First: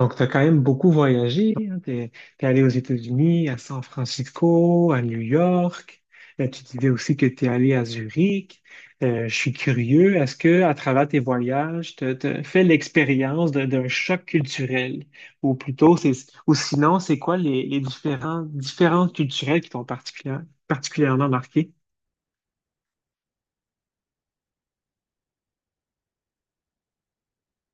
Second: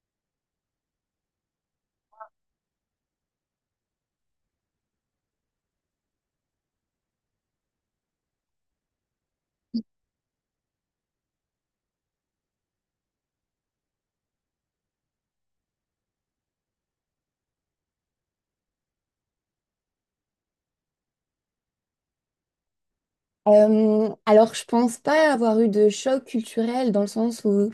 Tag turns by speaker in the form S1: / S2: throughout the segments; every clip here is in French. S1: Donc, tu as quand même beaucoup voyagé. Hein? Tu es allé aux États-Unis, à San Francisco, à New York. Tu disais aussi que tu es allé à Zurich. Je suis curieux, est-ce que à travers tes voyages, tu as fait l'expérience d'un choc culturel? Ou plutôt, c'est, ou sinon, c'est quoi les différences culturelles qui t'ont particulièrement marqué?
S2: Je pense pas avoir eu de choc culturel dans le sens où,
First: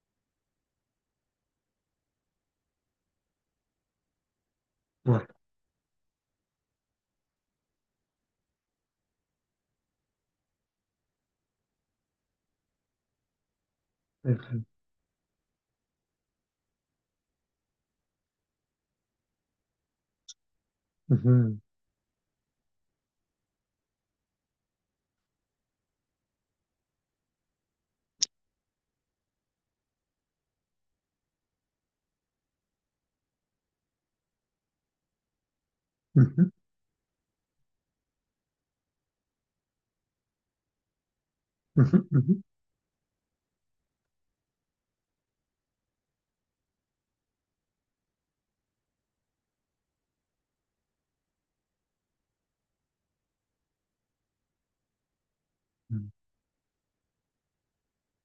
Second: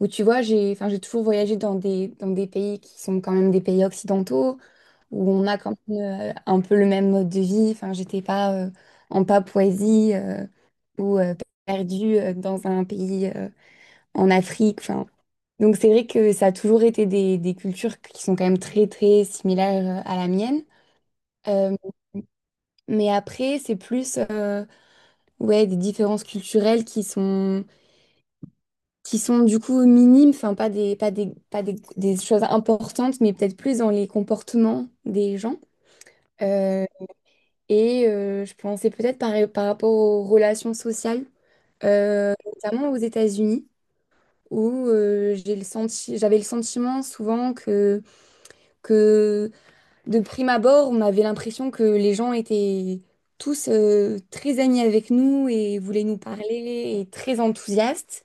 S2: où tu vois, enfin, j'ai toujours voyagé dans dans des pays qui sont quand même des pays occidentaux,
S1: Ouais.
S2: où on a quand même un peu le même mode de vie. Enfin, j'étais pas en Papouasie ou perdue dans un pays en Afrique. Enfin, donc, c'est vrai que ça a toujours été des cultures qui sont quand même très, très similaires à la mienne.
S1: Mhm.
S2: Euh, mais après, c'est plus ouais, des différences culturelles qui sont du coup minimes, enfin pas des, pas des, pas des, des choses importantes, mais peut-être plus dans les comportements des gens.
S1: Mhm.
S2: Euh, je pensais peut-être par rapport aux relations sociales,
S1: Mhm.
S2: notamment aux États-Unis, où j'avais le sentiment souvent que de prime abord, on avait l'impression que les gens étaient tous très amis avec nous et voulaient
S1: Mhm.
S2: nous parler et très enthousiastes.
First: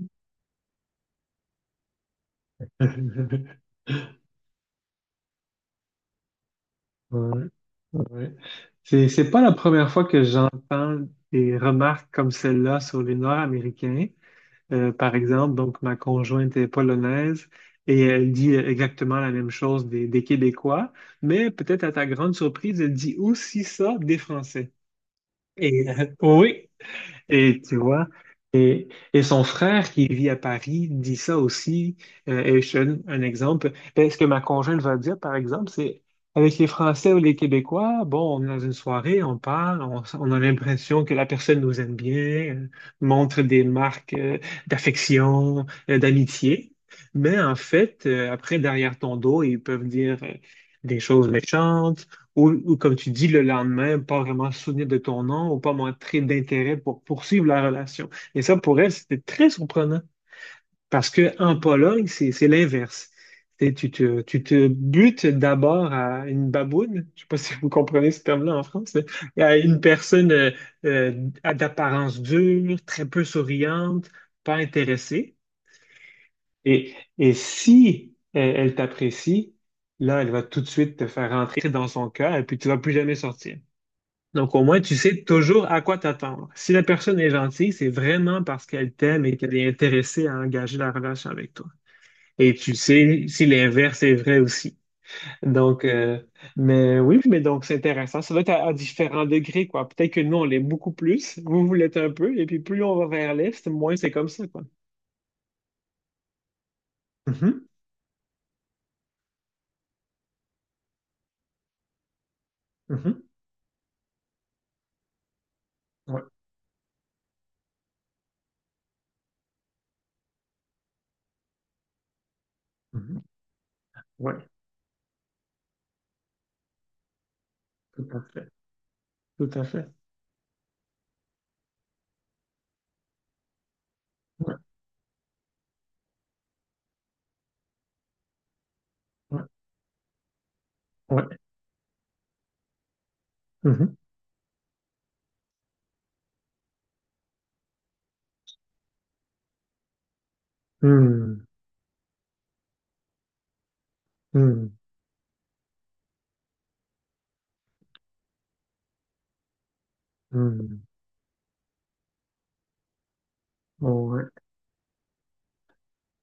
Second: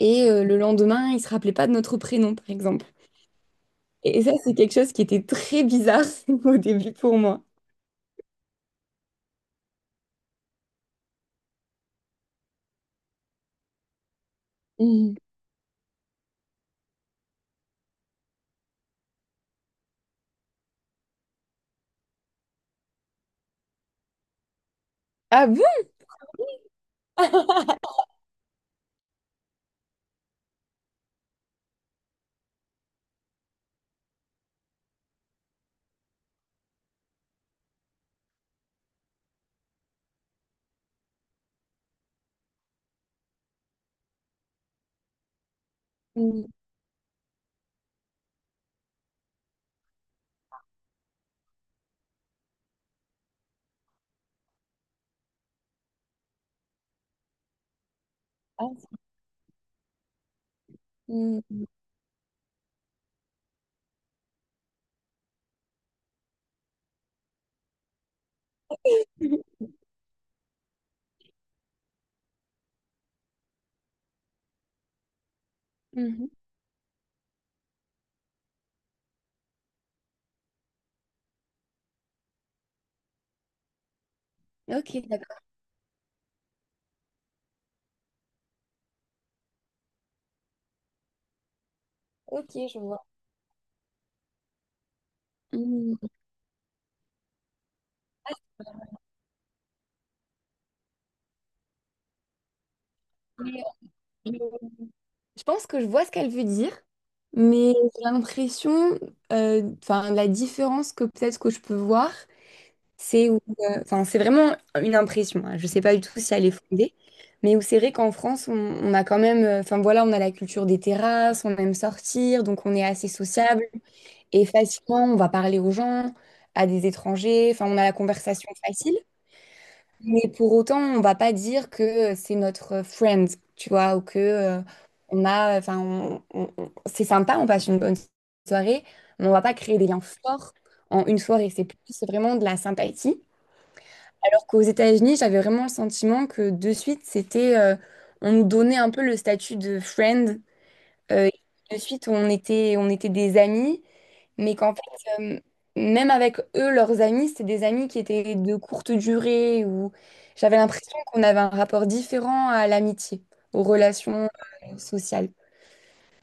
S2: Et le lendemain, ils ne se rappelaient pas de notre prénom, par exemple.
S1: Mhm.
S2: Et ça, c'est quelque chose qui était très bizarre au début pour moi.
S1: Ouais, ouais. C'est pas la première fois que j'entends des remarques comme celle-là sur les Nord-Américains. Par
S2: Mhm.
S1: exemple, donc ma conjointe est polonaise et elle dit exactement la même chose des Québécois, mais peut-être à ta grande surprise, elle dit aussi ça des Français.
S2: Ah bon?
S1: Oui, et tu vois, et son frère qui vit à Paris dit ça aussi. Et je te donne un exemple. Ben, ce que ma conjointe va dire, par exemple, c'est avec les Français ou les Québécois, bon, on est dans une soirée, on parle, on a l'impression que la personne nous aime bien, euh, montre des marques d'affection,
S2: Mhm.
S1: d'amitié. Mais en fait, après, derrière ton dos, ils peuvent dire des choses méchantes ou comme tu dis, le lendemain, pas vraiment se souvenir de ton nom ou pas montrer d'intérêt pour poursuivre la relation. Et ça, pour elle,
S2: Ah,
S1: c'était très surprenant parce que en
S2: mhm.
S1: Pologne, c'est l'inverse. Tu te butes d'abord à une baboune, je sais pas si vous comprenez ce terme-là en France, mais à une personne d'apparence dure, très peu souriante, pas intéressée.
S2: Mhm.
S1: Et si elle t'apprécie, là, elle va tout de suite te faire rentrer dans son cœur et puis tu vas plus jamais sortir. Donc, au moins, tu
S2: Ok,
S1: sais
S2: d'accord.
S1: toujours à quoi t'attendre. Si la personne est gentille, c'est vraiment parce qu'elle t'aime et qu'elle est intéressée à engager la relation avec toi. Et
S2: Ok,
S1: tu
S2: je vois.
S1: sais si l'inverse est vrai aussi. Donc,
S2: Mhm.
S1: euh, mais oui, mais donc c'est intéressant. Ça doit être à différents degrés, quoi. Peut-être que nous, on l'est beaucoup plus, vous, vous l'êtes un peu, et puis plus on va vers
S2: Mais,
S1: l'est, moins c'est comme
S2: euh,
S1: ça, quoi.
S2: Je pense que je vois ce qu'elle veut dire,
S1: Mhm,
S2: mais j'ai l'impression, enfin, la différence que peut-être que je peux voir,
S1: mhm,
S2: c'est où, enfin, c'est vraiment une impression, hein. Je ne sais pas du tout
S1: ouais,
S2: si elle est fondée, mais où c'est vrai qu'en France, on a quand même, enfin voilà, on a la culture des terrasses, on aime sortir, donc on est assez
S1: mhm,
S2: sociable.
S1: ouais,
S2: Et facilement, on va parler aux gens, à des étrangers, enfin, on a la
S1: tout à fait,
S2: conversation facile.
S1: tout à fait.
S2: Mais pour autant, on va pas dire que c'est notre friend, tu vois, ou que
S1: Ouais,
S2: on a, c'est sympa, on passe une bonne soirée, mais on va
S1: ouais,
S2: pas créer des liens forts en une
S1: ouais.
S2: soirée. C'est plus vraiment de la sympathie.
S1: Mhm,
S2: Alors qu'aux États-Unis, j'avais vraiment le sentiment que de suite, on nous donnait un peu le statut de friend. euh,
S1: hmm,
S2: de suite, on était des amis mais qu'en
S1: hmm,
S2: fait, euh, même avec eux, leurs amis, c'était des amis qui étaient de courte durée, ou j'avais
S1: hmm,
S2: l'impression qu'on avait un rapport différent à l'amitié, aux relations
S1: ouais.
S2: sociales.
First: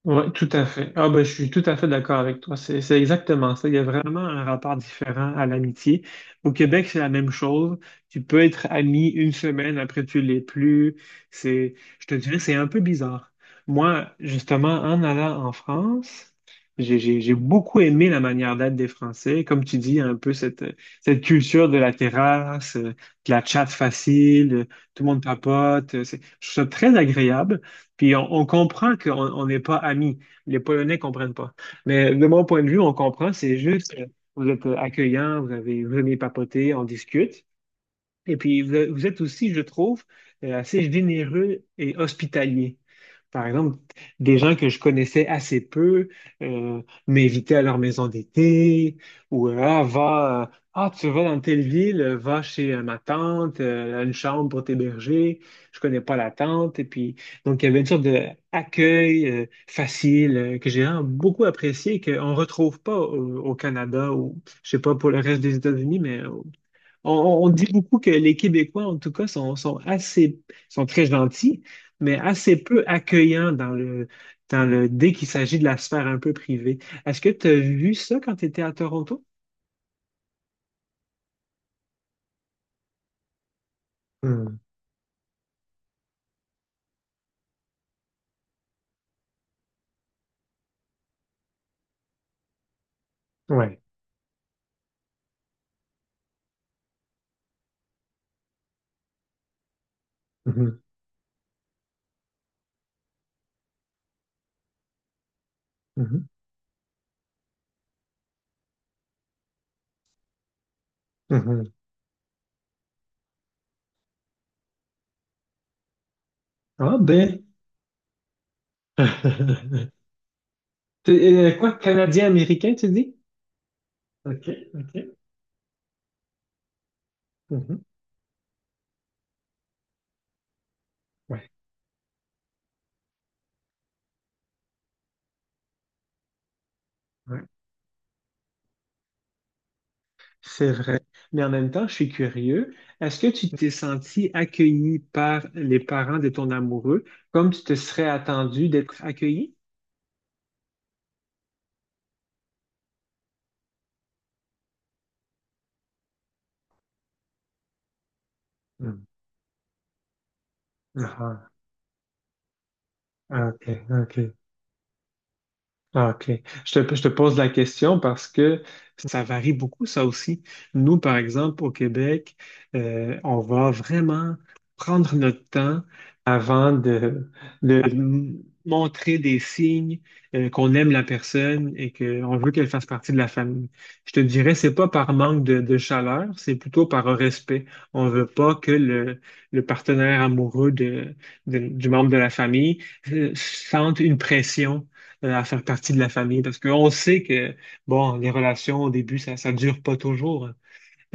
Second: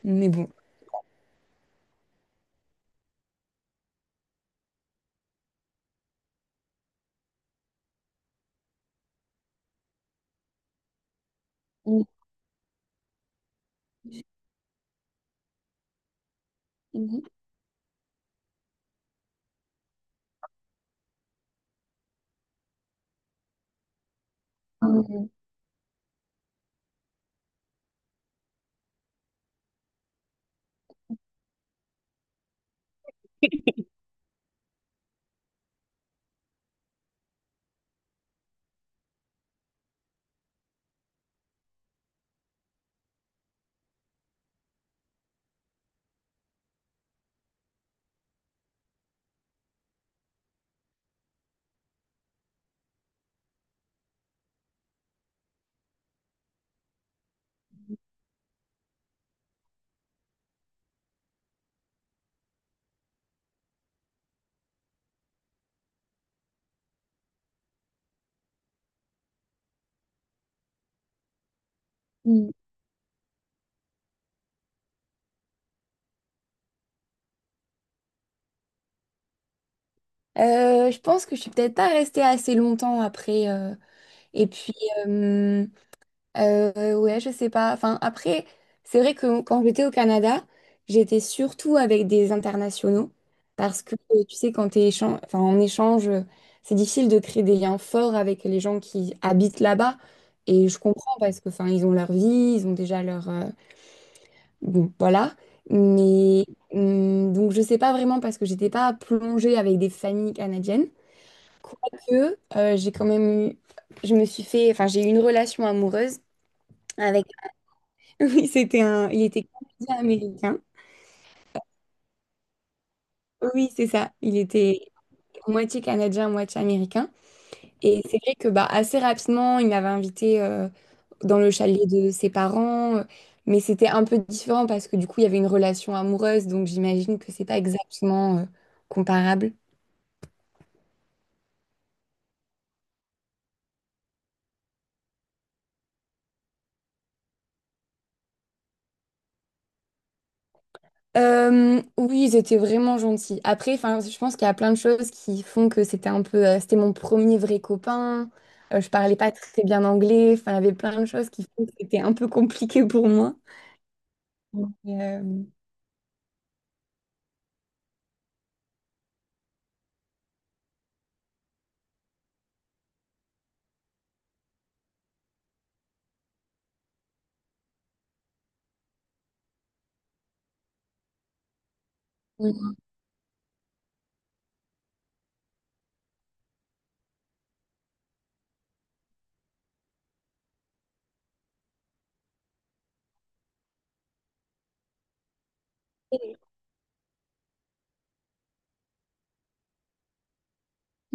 S2: Mais
S1: Oui, tout
S2: bon.
S1: à fait. Ah ben, je suis tout à fait d'accord avec toi. C'est exactement ça. Il y a vraiment un rapport différent à l'amitié. Au Québec, c'est la même chose. Tu peux être ami une semaine, après tu l'es plus. C'est,
S2: Mhm,
S1: je te dirais, c'est un peu bizarre. Moi, justement, en allant en France, j'ai, j'ai,
S2: mhm,
S1: j'ai beaucoup aimé la manière d'être des Français. Comme tu dis, un peu cette culture de la terrasse, de la chatte facile, tout le monde
S2: mhm,
S1: papote. Je trouve ça très agréable. Puis on comprend qu'on on n'est pas amis. Les Polonais comprennent pas. Mais de mon point de vue, on comprend. C'est juste, vous êtes accueillant, vous venez papoter, on discute. Et puis vous, vous êtes aussi, je trouve, assez généreux et hospitalier. Par exemple, des gens que je connaissais assez peu m'invitaient à leur maison d'été ou ah, va, ah, tu vas dans telle ville, va chez ma tante, elle a une chambre pour t'héberger, je connais pas la tante. Et puis, donc, il y avait une sorte d'accueil facile que j'ai vraiment beaucoup apprécié et qu'on ne retrouve pas au Canada ou, je sais pas, pour le reste des États-Unis, mais on dit beaucoup que les Québécois, en tout cas, sont très gentils, mais
S2: mhm.
S1: assez peu accueillants dès qu'il s'agit de la sphère un peu privée. Est-ce que tu as vu ça quand tu étais à Toronto?
S2: Je pense que je suis peut-être pas restée assez longtemps après. Et
S1: Hmm,
S2: puis, euh, ouais, je sais pas. Enfin, après, c'est vrai que quand j'étais au Canada, j'étais surtout avec des internationaux
S1: ouais.
S2: parce que tu sais, quand enfin, en échange, c'est difficile de créer des liens forts avec les gens qui habitent là-bas. Et
S1: Mhm,
S2: je comprends parce que, enfin, ils ont leur vie, ils ont déjà leur, bon, voilà.
S1: mhm,
S2: Mais donc, je sais pas vraiment parce que j'étais pas plongée avec des familles canadiennes.
S1: mhm.
S2: Quoique, j'ai quand même eu, je me suis fait, enfin, j'ai eu une relation amoureuse
S1: Ah
S2: avec,
S1: ben.
S2: oui, c'était un... Il était canadien-américain.
S1: T'es, quoi, Canadien-Américain, tu dis?
S2: Oui, c'est ça. Il
S1: OK,
S2: était
S1: OK.
S2: moitié canadien, moitié américain.
S1: Mhm,
S2: Et c'est vrai que bah, assez rapidement, il m'avait invité dans le
S1: ouais,
S2: chalet de ses parents. Mais c'était un peu différent parce que du coup, il y avait une relation amoureuse. Donc j'imagine que
S1: ouais.
S2: c'est pas exactement comparable.
S1: C'est vrai. Mais en même temps, je suis curieux. Est-ce que tu t'es senti accueilli par les parents de ton amoureux comme tu te serais attendu d'être accueilli?
S2: Oui, ils étaient vraiment gentils. Après, enfin, je pense qu'il y a plein de choses qui font que c'était un peu, c'était mon premier vrai copain. Je
S1: Hmm.
S2: parlais pas très bien anglais. Enfin, il y avait plein de choses qui
S1: Ah,
S2: font que c'était un peu compliqué pour moi.
S1: ah, OK, OK.
S2: Mais, euh,
S1: Ah, OK. Je te pose la question parce que ça varie beaucoup, ça aussi. Nous, par exemple, au Québec, on va vraiment prendre notre temps avant de montrer des signes qu'on aime la personne et qu'on veut qu'elle fasse partie de la famille. Je te dirais, c'est pas par manque de chaleur, c'est plutôt par un respect. On veut pas que le partenaire amoureux du membre de la famille sente une pression à faire partie de la famille. Parce qu'on sait que, bon, les relations au début, ça ne dure pas toujours.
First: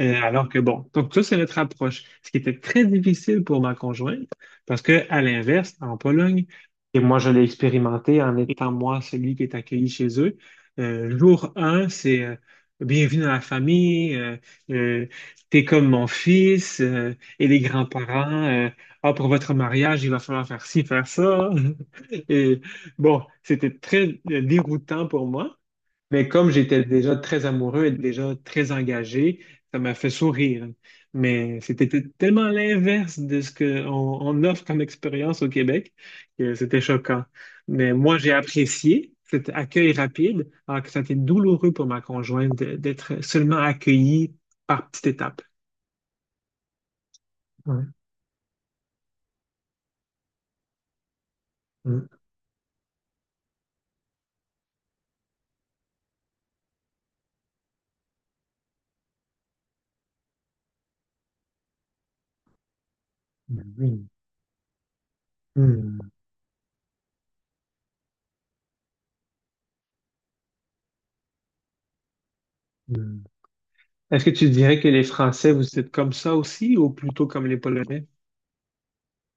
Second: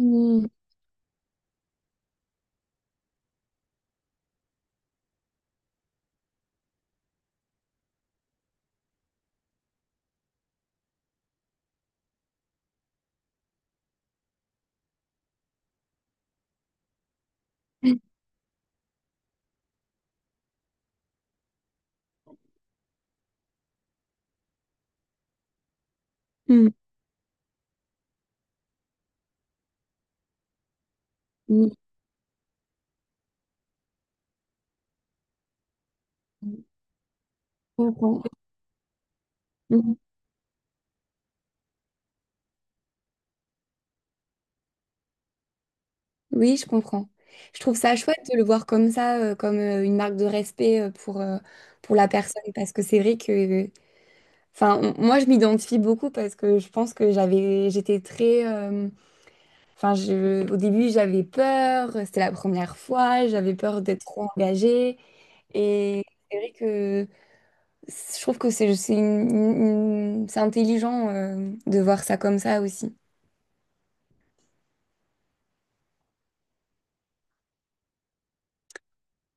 S1: Euh, alors que bon, donc ça, c'est notre approche. Ce qui était très difficile pour ma conjointe, parce que à l'inverse, en Pologne, et moi, je l'ai expérimenté en étant moi celui qui est accueilli chez eux, jour un c'est bienvenue dans la famille, euh, t'es comme mon fils, et les grands-parents, ah, pour votre mariage, il va falloir faire ci, faire ça. Et bon, c'était très déroutant pour moi. Mais comme
S2: Mm.
S1: j'étais déjà très amoureux et déjà très engagé, ça m'a fait sourire. Mais
S2: Mm.
S1: c'était tellement l'inverse de ce qu'on on offre comme expérience au Québec que
S2: Mm.
S1: c'était choquant.
S2: Je
S1: Mais moi,
S2: comprends.
S1: j'ai apprécié cet accueil
S2: Mm.
S1: rapide, alors que ça a été douloureux pour ma conjointe d'être seulement accueillie par petite étape.
S2: Oui, je comprends. Je trouve
S1: Ouais.
S2: ça chouette de le voir comme ça, comme une marque de respect pour la
S1: Mm.
S2: personne, parce que c'est vrai que enfin, moi, je m'identifie beaucoup parce que je pense que j'étais très, enfin, je, au début, j'avais peur. C'était la première fois. J'avais peur d'être
S1: Mhm.
S2: trop engagée. Et
S1: Mm.
S2: c'est vrai que je trouve que c'est c'est intelligent, de voir ça comme ça aussi.
S1: Mm. Est-ce que tu dirais que les Français, vous êtes comme ça aussi, ou plutôt comme les Polonais?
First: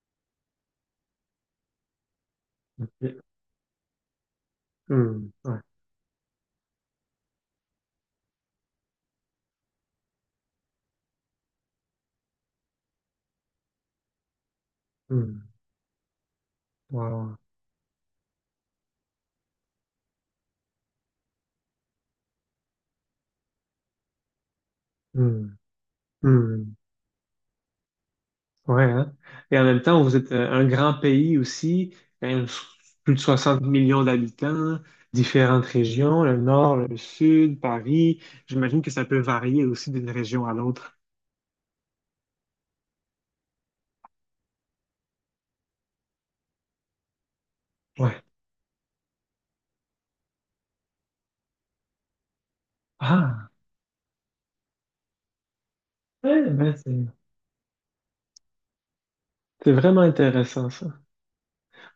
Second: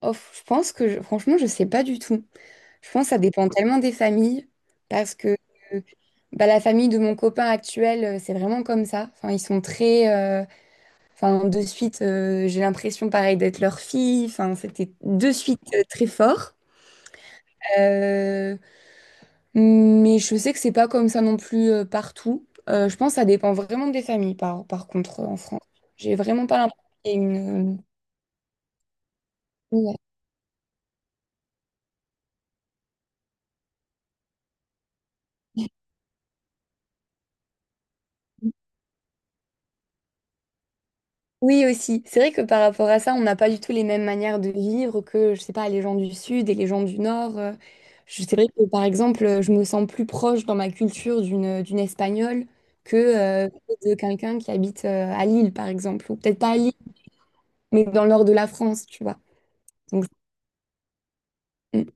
S2: Oh, je pense que, franchement, je sais pas du tout. Je pense que ça
S1: OK.
S2: dépend tellement des familles parce que,
S1: Mm. Ouais.
S2: euh, bah, la famille de mon copain actuel, c'est vraiment comme ça. Enfin, ils sont très, enfin, de suite, j'ai l'impression pareil d'être leur fille. Enfin, c'était de
S1: Mm.
S2: suite très fort.
S1: Wow.
S2: Euh, mais je sais que c'est pas comme ça non plus partout. Je pense que ça dépend vraiment des familles, par contre, en
S1: Hmm,
S2: France. J'ai vraiment pas
S1: hmm,
S2: l'impression qu'il y ait une...
S1: ouais, hein. Et en même
S2: Ouais.
S1: temps, vous êtes un grand pays aussi, quand même, plus de 60 millions d'habitants, différentes régions, le nord, le sud, Paris. J'imagine que ça peut varier aussi d'une région à l'autre.
S2: Oui, aussi. C'est vrai que par rapport à ça, on n'a pas du tout les mêmes manières de vivre que, je sais pas, les gens du Sud et les gens du Nord.
S1: Ouais.
S2: C'est vrai que, par exemple, je me sens plus proche dans ma culture d'une Espagnole que
S1: Ah,
S2: de quelqu'un qui habite à Lille, par exemple. Ou peut-être
S1: ouais,
S2: pas à Lille,
S1: ben c'est
S2: mais dans le nord de la France, tu vois.
S1: c'est vraiment
S2: Donc,
S1: intéressant ça.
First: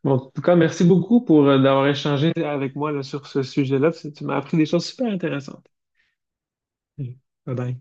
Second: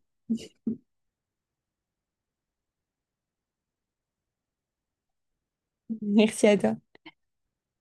S1: Bon, en tout cas, merci beaucoup pour d'avoir échangé avec moi là, sur ce sujet-là. Parce Tu m'as appris des choses super intéressantes.
S2: merci à toi.
S1: Bye bye.